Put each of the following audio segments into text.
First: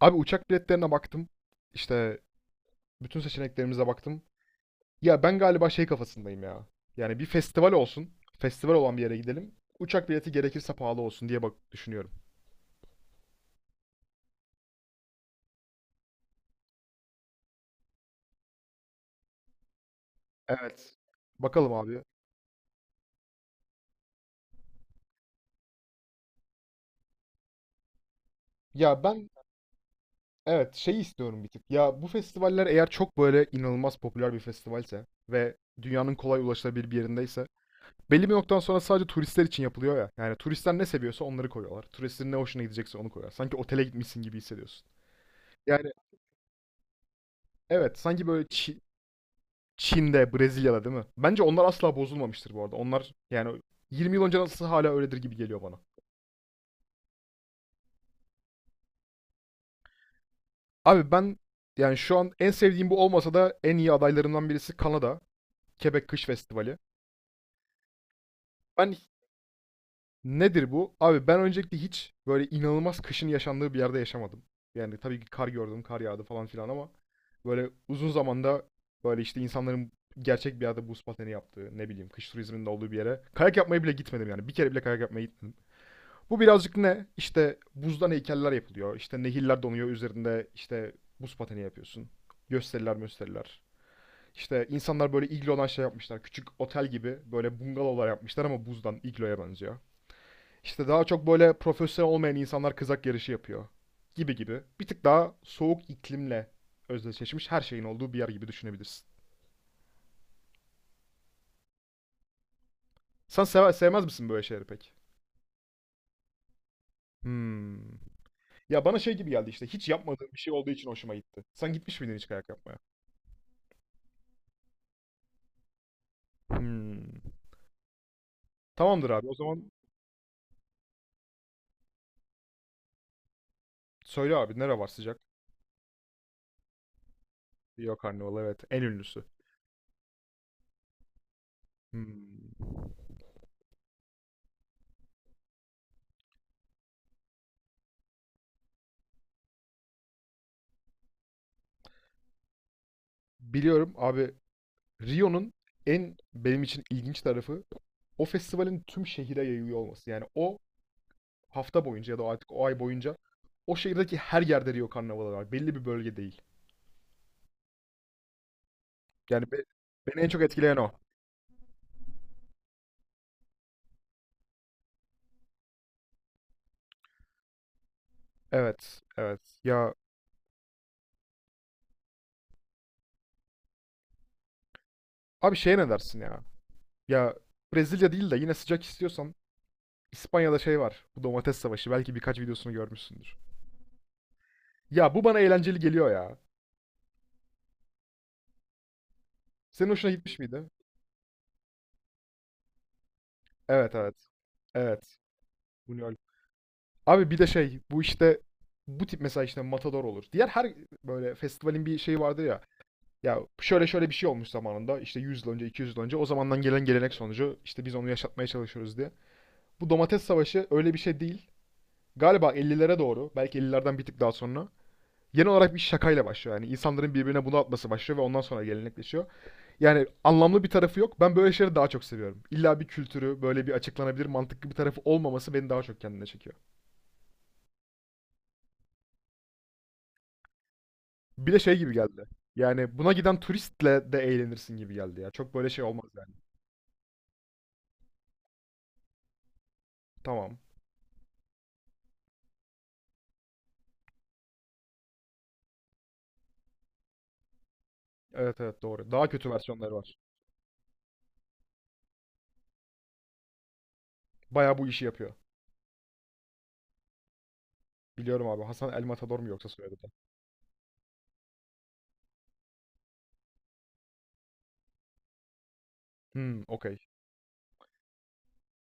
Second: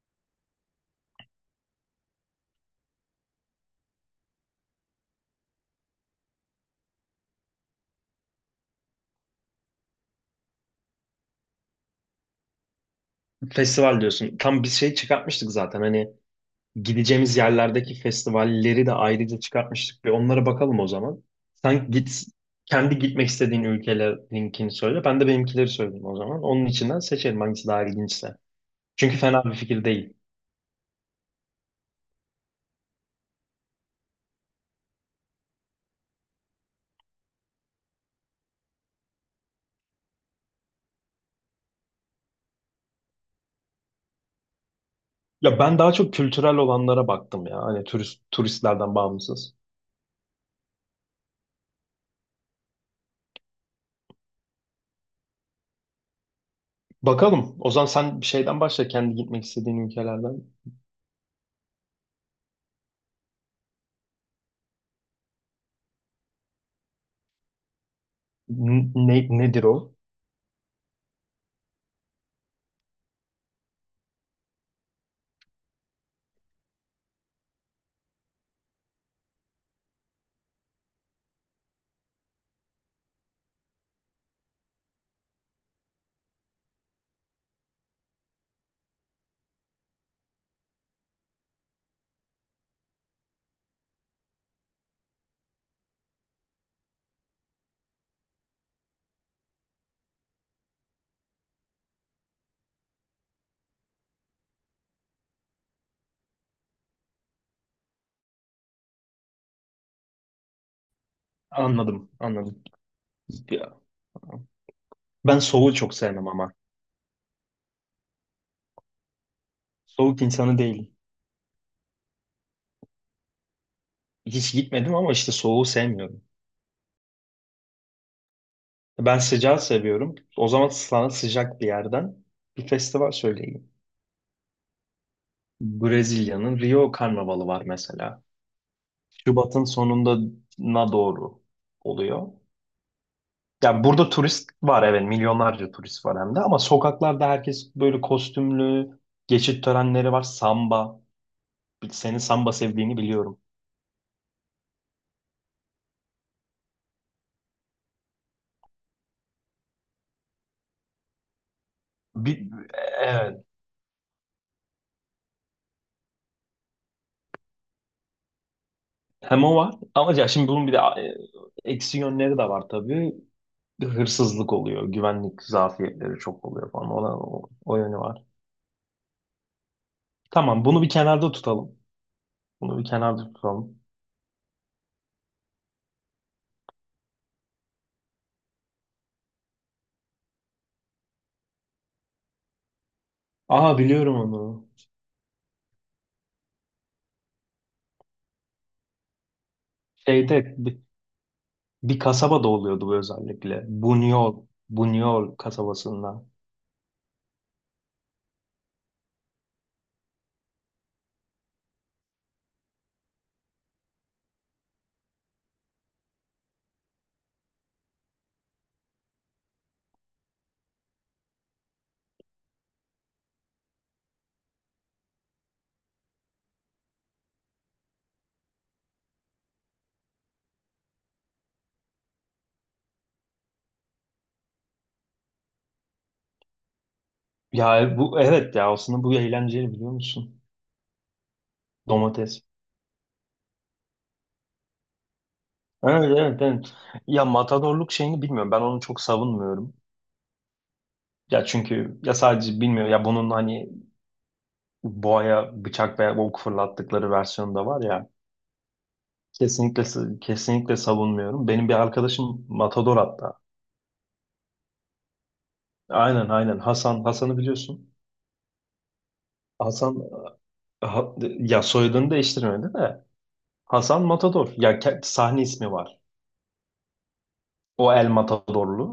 Abi uçak biletlerine baktım. İşte bütün seçeneklerimize baktım. Ya ben galiba şey kafasındayım ya. Yani bir festival olsun. Festival olan bir yere gidelim. Uçak bileti gerekirse pahalı olsun diye bak düşünüyorum. Festival diyorsun. Tam bir şey çıkartmıştık zaten. Hani gideceğimiz yerlerdeki festivalleri de ayrıca çıkartmıştık. Bir onlara bakalım o Evet. zaman. Bakalım Sen abi. git kendi gitmek istediğin ülkelerin söyle. Ben de benimkileri söyleyeyim o zaman. Onun içinden seçelim hangisi daha ilginçse. Ya Çünkü ben fena bir fikir değil. evet şey istiyorum bir tık. Ya bu festivaller eğer çok böyle inanılmaz popüler bir festivalse ve dünyanın kolay ulaşılabilir bir yerindeyse belli bir noktadan sonra sadece turistler için yapılıyor ya. Yani turistler ne seviyorsa onları koyuyorlar. Turistlerin ne hoşuna gidecekse onu koyuyorlar. Sanki otele gitmişsin gibi hissediyorsun. Ya ben Yani daha çok kültürel olanlara baktım ya. Hani evet turist, sanki böyle turistlerden bağımsız. Çin'de, Brezilya'da değil mi? Bence onlar asla bozulmamıştır bu arada. Onlar yani 20 yıl önce nasıl hala öyledir gibi geliyor bana. Bakalım. O zaman sen bir şeyden başla. Kendi gitmek istediğin ülkelerden. Abi ben yani şu an en sevdiğim bu olmasa da en iyi adaylarından birisi Kanada. Quebec Kış Festivali. Ben Nedir o? nedir bu? Abi ben öncelikle hiç böyle inanılmaz kışın yaşandığı bir yerde yaşamadım. Yani tabii ki kar gördüm, kar yağdı falan filan ama böyle uzun zamanda böyle işte insanların gerçek bir yerde buz pateni yaptığı, ne bileyim kış turizminin de olduğu bir yere kayak yapmaya bile gitmedim yani. Bir kere bile kayak yapmaya gitmedim. Bu birazcık ne? İşte buzdan heykeller yapılıyor. İşte nehirler donuyor. Üzerinde işte buz pateni yapıyorsun. Gösteriler gösteriler. İşte insanlar böyle iglodan şey yapmışlar. Küçük otel gibi böyle bungalovlar yapmışlar ama buzdan igloya benziyor. İşte daha çok böyle profesyonel olmayan insanlar kızak yarışı yapıyor. Gibi gibi. Bir tık daha soğuk iklimle özdeşleşmiş her şeyin olduğu bir yer gibi düşünebilirsin. Anladım, anladım. Sen Ya, sevmez misin böyle şeyleri pek? Ben soğuğu çok sevmem ama. Hmm. Ya bana şey gibi geldi işte hiç Soğuk yapmadığım bir şey insanı olduğu için değilim. hoşuma gitti. Sen gitmiş miydin hiç kayak yapmaya? Hiç gitmedim ama işte soğuğu sevmiyorum. Hmm. Tamamdır Ben abi. O sıcağı zaman seviyorum. O zaman sana sıcak bir yerden bir festival söyleyeyim. söyle abi nere var sıcak? Brezilya'nın Rio Karnavalı var Rio mesela. Karnavalı evet en ünlüsü. Şubat'ın sonuna doğru oluyor. Hmm. Yani burada turist var, evet, milyonlarca turist var hem de, ama sokaklarda herkes böyle kostümlü, geçit törenleri var, samba. Senin samba sevdiğini biliyorum. Biliyorum abi Rio'nun en benim için ilginç tarafı o festivalin tüm şehire yayılıyor olması. Yani o hafta boyunca ya da Bir, artık o ay boyunca evet, o şehirdeki her yerde Rio Karnavalı var. Belli bir bölge değil. hem Yani o var ama beni en ya çok şimdi bunun bir etkileyen de o. Eksi yönleri de var tabii. Hırsızlık oluyor, güvenlik zafiyetleri çok oluyor falan. Ona, o yönü var. Evet, evet. Ya Tamam, bunu bir kenarda tutalım. Bunu bir kenarda tutalım. abi şeye ne dersin ya? Ya Brezilya değil de yine sıcak istiyorsan İspanya'da şey var. Bu domates savaşı. Belki birkaç videosunu görmüşsündür. Aa, biliyorum onu. Ya bu bana eğlenceli geliyor ya. Senin hoşuna gitmiş Şeyde miydi? bir kasabada oluyordu bu özellikle. Evet evet. Bunyol, Evet. Bunyol Buñuel. kasabasında. Abi bir de şey bu işte bu tip mesela işte Matador olur. Diğer her böyle festivalin bir şeyi vardır ya. Ya şöyle şöyle bir şey olmuş zamanında işte 100 yıl önce 200 yıl önce o zamandan gelen gelenek sonucu işte biz onu yaşatmaya çalışıyoruz diye. Bu domates savaşı öyle bir şey değil. Galiba 50'lere doğru belki 50'lerden bir tık daha sonra genel olarak bir şakayla başlıyor. Yani insanların birbirine bunu atması başlıyor ve ondan sonra gelenekleşiyor. Yani anlamlı bir tarafı yok. Ben böyle şeyleri daha çok seviyorum. İlla bir kültürü, böyle bir açıklanabilir mantıklı bir tarafı olmaması beni daha çok kendine çekiyor. Ya bu evet ya aslında bu eğlenceli, biliyor musun? Bir de şey gibi geldi. Domates. Yani buna giden turistle de eğlenirsin gibi geldi ya. Çok böyle şey Evet, olmaz yani. evet, evet. Ya matadorluk şeyini bilmiyorum. Ben onu çok savunmuyorum. Tamam. Ya çünkü ya sadece bilmiyorum ya bunun hani boğaya bıçak veya ok fırlattıkları versiyonu da var ya. Evet evet doğru. Daha kötü Kesinlikle versiyonları var. kesinlikle savunmuyorum. Benim bir arkadaşım Matador hatta. Bayağı bu işi yapıyor. Aynen aynen, Hasan'ı biliyorsun. Biliyorum abi. Hasan El Matador mu yoksa Hasan soyadı da? ha- ya soyadını değiştirmedi de Hasan Matador. Ya sahne ismi var. Hmm, okey. O El Matadorlu.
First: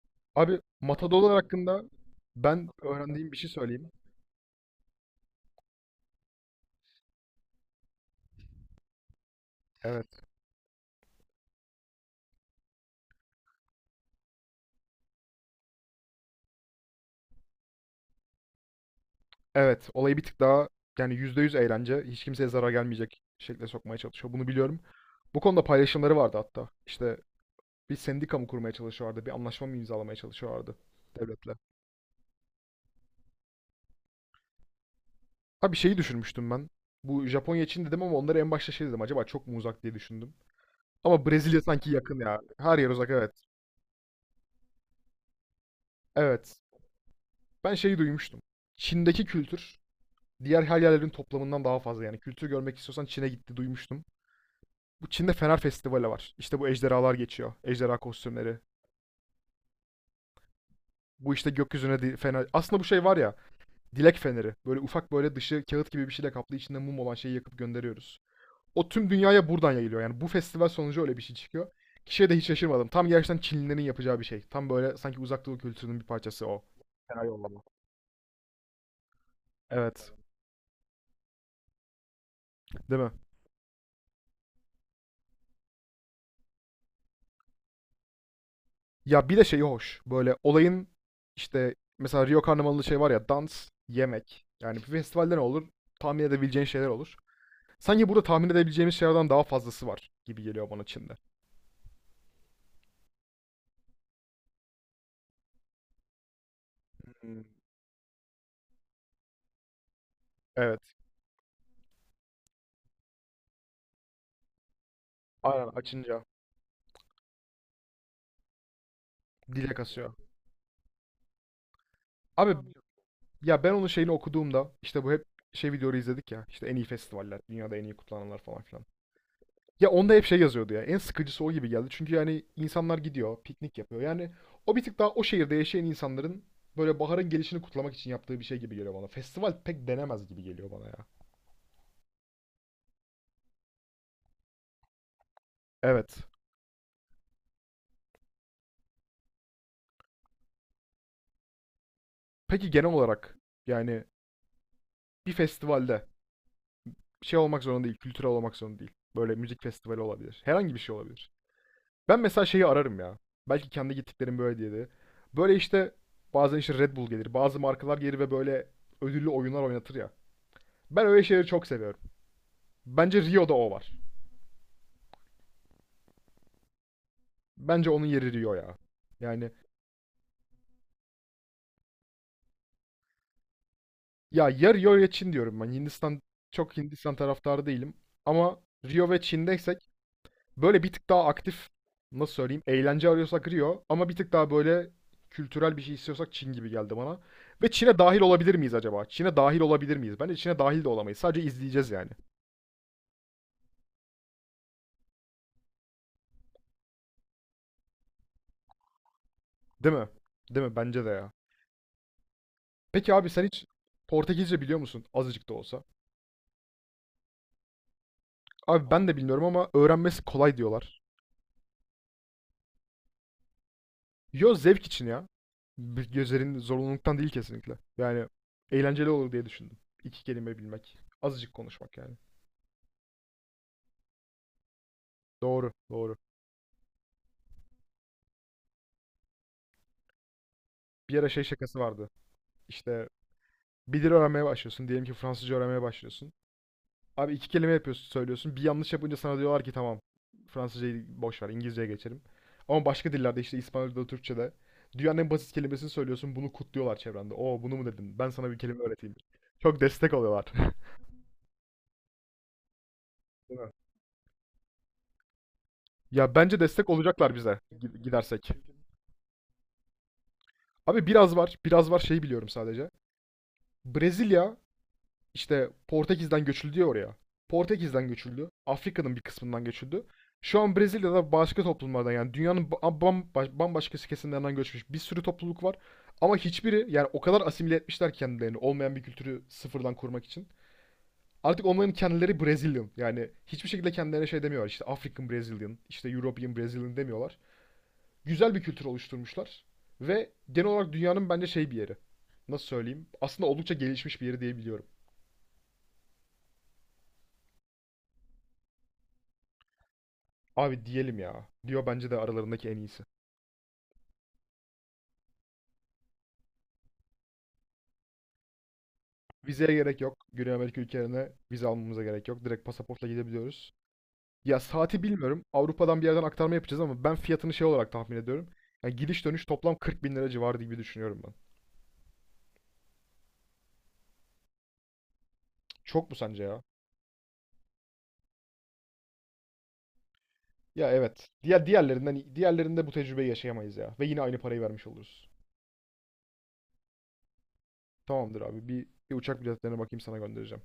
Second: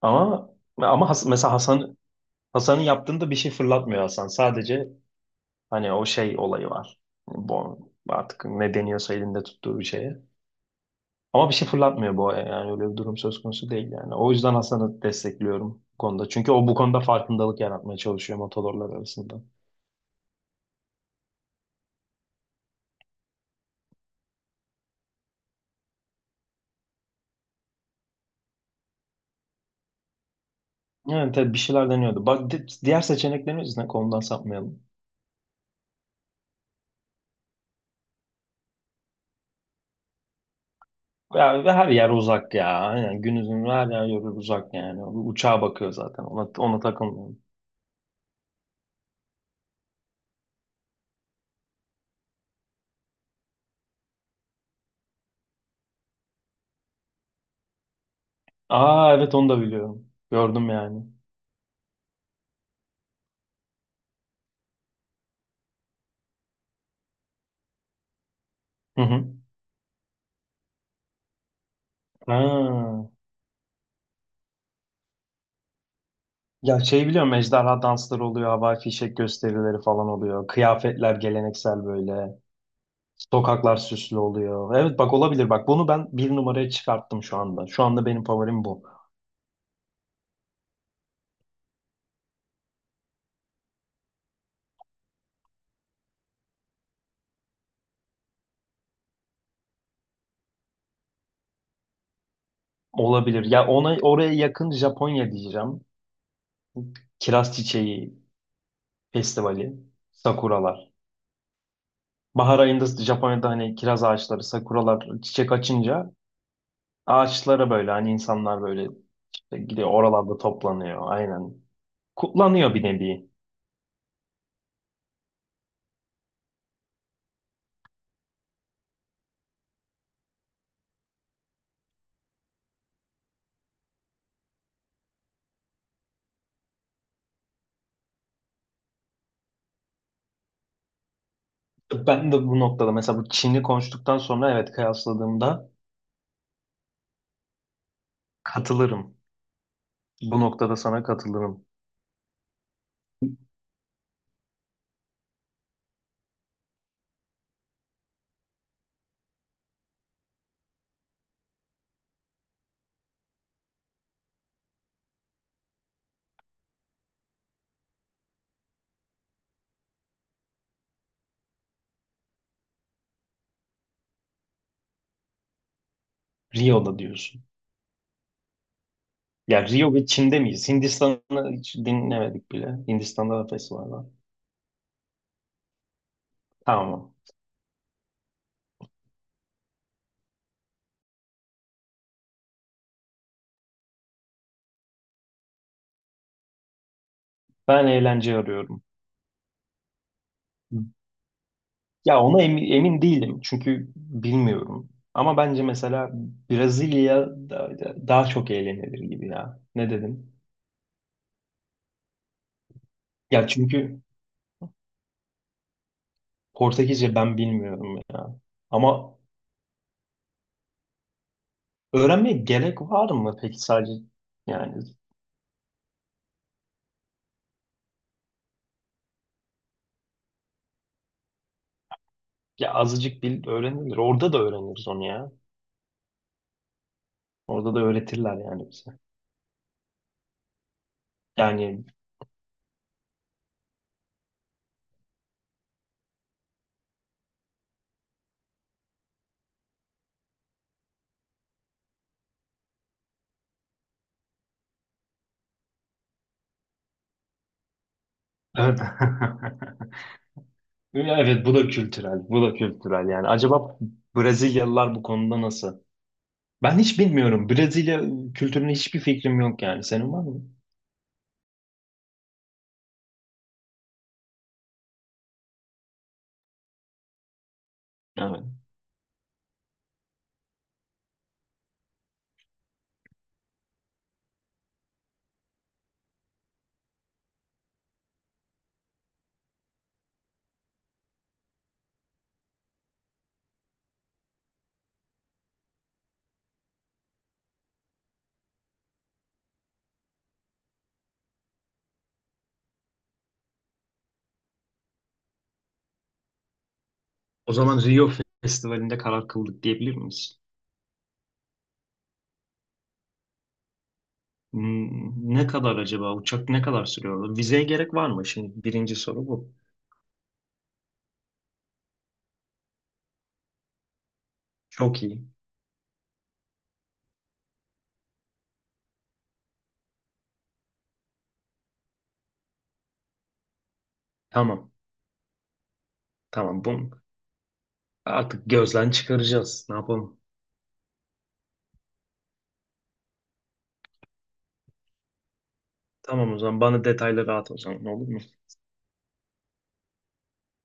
Ama Abi ama matadorlar mesela hakkında Hasan ben Hasan'ın yaptığında öğrendiğim bir bir şey şey söyleyeyim. fırlatmıyor Hasan. Sadece hani o şey olayı var. Bu artık ne deniyorsa elinde tuttuğu bir Evet. şeye. Ama bir şey fırlatmıyor bu aya, yani öyle bir durum söz konusu değil yani. O yüzden Hasan'ı destekliyorum bu konuda. Çünkü o bu konuda farkındalık yaratmaya çalışıyor motorlar arasında. Evet, olayı bir tık daha yani %100 eğlence, hiç kimseye zarar gelmeyecek şekilde sokmaya çalışıyor. Bunu biliyorum. Bu konuda paylaşımları vardı hatta. İşte bir sendika mı kurmaya çalışıyorlardı, bir anlaşma mı imzalamaya çalışıyorlardı Yani tabii devletle. bir şeyler deniyordu. Bak, diğer seçeneklerimiz ne? Konudan sapmayalım. Ha bir şeyi düşünmüştüm ben. Bu Japonya için dedim ama onları en başta şey dedim. Acaba çok mu uzak diye düşündüm. Ama Brezilya Ya, ve her sanki yer yakın ya. uzak Her yer ya. uzak Yani evet. günümüzün her yer yolu uzak yani. Uçağa bakıyor zaten. Ona, Evet. ona takılmıyorum. Ben şeyi duymuştum. Çin'deki kültür diğer her yerlerin toplamından daha fazla yani. Kültür görmek istiyorsan Çin'e gitti duymuştum. Bu Çin'de Fener Festivali var. İşte bu ejderhalar geçiyor. Ejderha kostümleri. Aa evet, onu da biliyorum. Gördüm yani. Bu işte gökyüzüne fener. Aslında bu şey var ya. Dilek feneri. Böyle ufak böyle dışı kağıt gibi bir şeyle kaplı içinde mum olan şeyi yakıp gönderiyoruz. O Hı tüm hı. dünyaya buradan yayılıyor. Yani bu festival sonucu öyle bir şey çıkıyor. Kişiye de hiç şaşırmadım. Ha. Tam gerçekten Çinlilerin yapacağı bir şey. Tam böyle sanki uzak doğu kültürünün bir parçası o. Ya şey, Fener biliyorum yollama. ejderha dansları oluyor. Havai fişek gösterileri falan Evet. oluyor. Kıyafetler geleneksel böyle. Değil mi? Sokaklar süslü oluyor. Evet, bak olabilir, bak bunu ben bir numaraya çıkarttım şu anda. Şu anda benim favorim bu. Ya bir de şey hoş. Böyle olayın işte mesela Rio Karnavalı'nda şey var ya dans, yemek. Yani bir festivalde ne olur? Tahmin edebileceğin şeyler olur. Sanki burada tahmin edebileceğimiz şeylerden daha fazlası var gibi geliyor bana Çin'de. Olabilir. Ya oraya yakın Japonya diyeceğim. Hmm. Kiraz Çiçeği Festivali, Evet. sakuralar. Bahar ayında Japonya'da hani kiraz ağaçları, sakuralar çiçek Aynen açınca açınca ağaçlara böyle hani insanlar böyle işte dile gidiyor, kasıyor. oralarda toplanıyor. Aynen. Abi Kutlanıyor bir nevi. ya ben onun şeyini okuduğumda işte bu hep şey videoları izledik ya işte en iyi festivaller, dünyada en iyi kutlananlar falan filan. Ya onda hep şey yazıyordu ya en sıkıcısı o gibi geldi. Çünkü yani insanlar gidiyor, piknik yapıyor. Yani o bir tık daha o şehirde yaşayan insanların böyle baharın gelişini kutlamak için yaptığı bir şey gibi geliyor bana. Festival pek denemez gibi geliyor bana ya. Ben de bu noktada, mesela bu Çin'i konuştuktan sonra, evet kıyasladığımda Evet. katılırım. Bu noktada sana katılırım. Peki genel olarak yani bir festivalde şey olmak zorunda değil, kültürel olmak zorunda değil. Böyle müzik festivali olabilir. Herhangi bir şey olabilir. Ben mesela şeyi ararım ya. Belki kendi gittiklerim böyle diye de. Böyle işte bazen işte Red Bull gelir, bazı markalar gelir ve böyle ödüllü oyunlar oynatır ya. Ben öyle şeyleri çok seviyorum. Bence Rio'da o var. Rio'da diyorsun. Bence onun yeri Rio ya. Yani Ya Rio ve Çin'de miyiz? Hindistan'ı hiç dinlemedik bile. Hindistan'da da festival var. ya ya Rio ya Çin diyorum ben. Hindistan çok Tamam. Hindistan taraftarı değilim. Ama Rio ve Çin'deysek böyle bir tık daha aktif nasıl söyleyeyim eğlence arıyorsak Rio ama bir tık daha böyle kültürel bir şey istiyorsak Çin gibi geldi bana. Ve Ben Çin'e dahil eğlence olabilir miyiz arıyorum. acaba? Çin'e dahil olabilir miyiz? Bence Çin'e dahil de olamayız. Sadece izleyeceğiz yani. Ya ona emin değilim. Çünkü bilmiyorum. Ama bence mesela Brezilya daha çok eğlenilir gibi ya. Ne Değil mi? dedim? Değil mi? Bence de ya. Peki abi sen Ya hiç çünkü Portekizce biliyor musun? Azıcık da olsa. Portekizce ben bilmiyorum ya. Abi ben de Ama bilmiyorum ama öğrenmesi kolay diyorlar. öğrenmeye gerek var mı peki sadece? Yo Yani zevk için ya. Bir Gözlerin zorunluluktan değil kesinlikle. Yani eğlenceli olur diye düşündüm. İki kelime bilmek. Azıcık konuşmak yani. ya azıcık bil, öğrenilir. Orada da öğreniriz onu ya. Doğru, doğru. Orada da öğretirler yani bize. Bir ara şey şakası Yani vardı. İşte bir dil öğrenmeye başlıyorsun. Diyelim ki Fransızca öğrenmeye başlıyorsun. Abi iki kelime yapıyorsun, söylüyorsun. Bir yanlış yapınca sana diyorlar ki tamam Fransızcayı boş ver İngilizceye geçelim. Ama başka dillerde işte İspanyolca'da, Türkçe'de dünyanın en basit kelimesini söylüyorsun. Bunu kutluyorlar çevrende. Oo bunu mu dedin? Ben sana bir evet. kelime öğreteyim. Çok destek oluyorlar. Ya evet, bu da kültürel. Bu da kültürel yani. Değil mi? Acaba Brezilyalılar bu konuda nasıl? Ya bence Ben destek hiç olacaklar bilmiyorum. bize Brezilya gidersek. kültürüne hiçbir fikrim yok yani. Senin var mı? Abi biraz var, biraz var şeyi biliyorum sadece. Brezilya. İşte Portekiz'den göçüldü ya oraya. Portekiz'den Evet. göçüldü. Afrika'nın bir kısmından göçüldü. Şu an Brezilya'da başka toplumlardan yani dünyanın bambaşka kesimlerinden göçmüş bir sürü topluluk var. Ama hiçbiri yani o kadar asimile etmişler kendilerini olmayan bir kültürü sıfırdan kurmak için. Artık onların kendileri Brazilian. Yani hiçbir şekilde kendilerine şey demiyorlar. İşte African Brazilian, işte European Brazilian demiyorlar. Güzel bir kültür oluşturmuşlar. Ve genel olarak dünyanın bence şey bir yeri. Nasıl söyleyeyim? Aslında oldukça gelişmiş bir yeri diyebiliyorum. O zaman Rio Festivali'nde karar kıldık diyebilir miyiz? Abi diyelim ya. Diyor bence de aralarındaki en iyisi. Hmm, ne kadar acaba? Uçak ne kadar sürüyor? Vizeye gerek var mı? Şimdi birinci soru bu. Vizeye gerek yok. Güney Amerika ülkelerine vize almamıza gerek yok. Direkt pasaportla gidebiliyoruz. Ya Çok saati iyi. bilmiyorum. Avrupa'dan bir yerden aktarma yapacağız ama ben fiyatını şey olarak tahmin ediyorum. Yani gidiş dönüş toplam 40 bin lira civarı gibi düşünüyorum ben. Tamam. Çok mu sence ya? Tamam. Bunu artık gözden çıkaracağız. Ne yapalım? Ya evet. Diğerlerinde bu tecrübeyi yaşayamayız ya. Ve yine aynı parayı vermiş oluruz. Tamam, o zaman bana detayları at o zaman, olur mu? Tamamdır abi. Bir uçak biletlerine bakayım sana göndereceğim.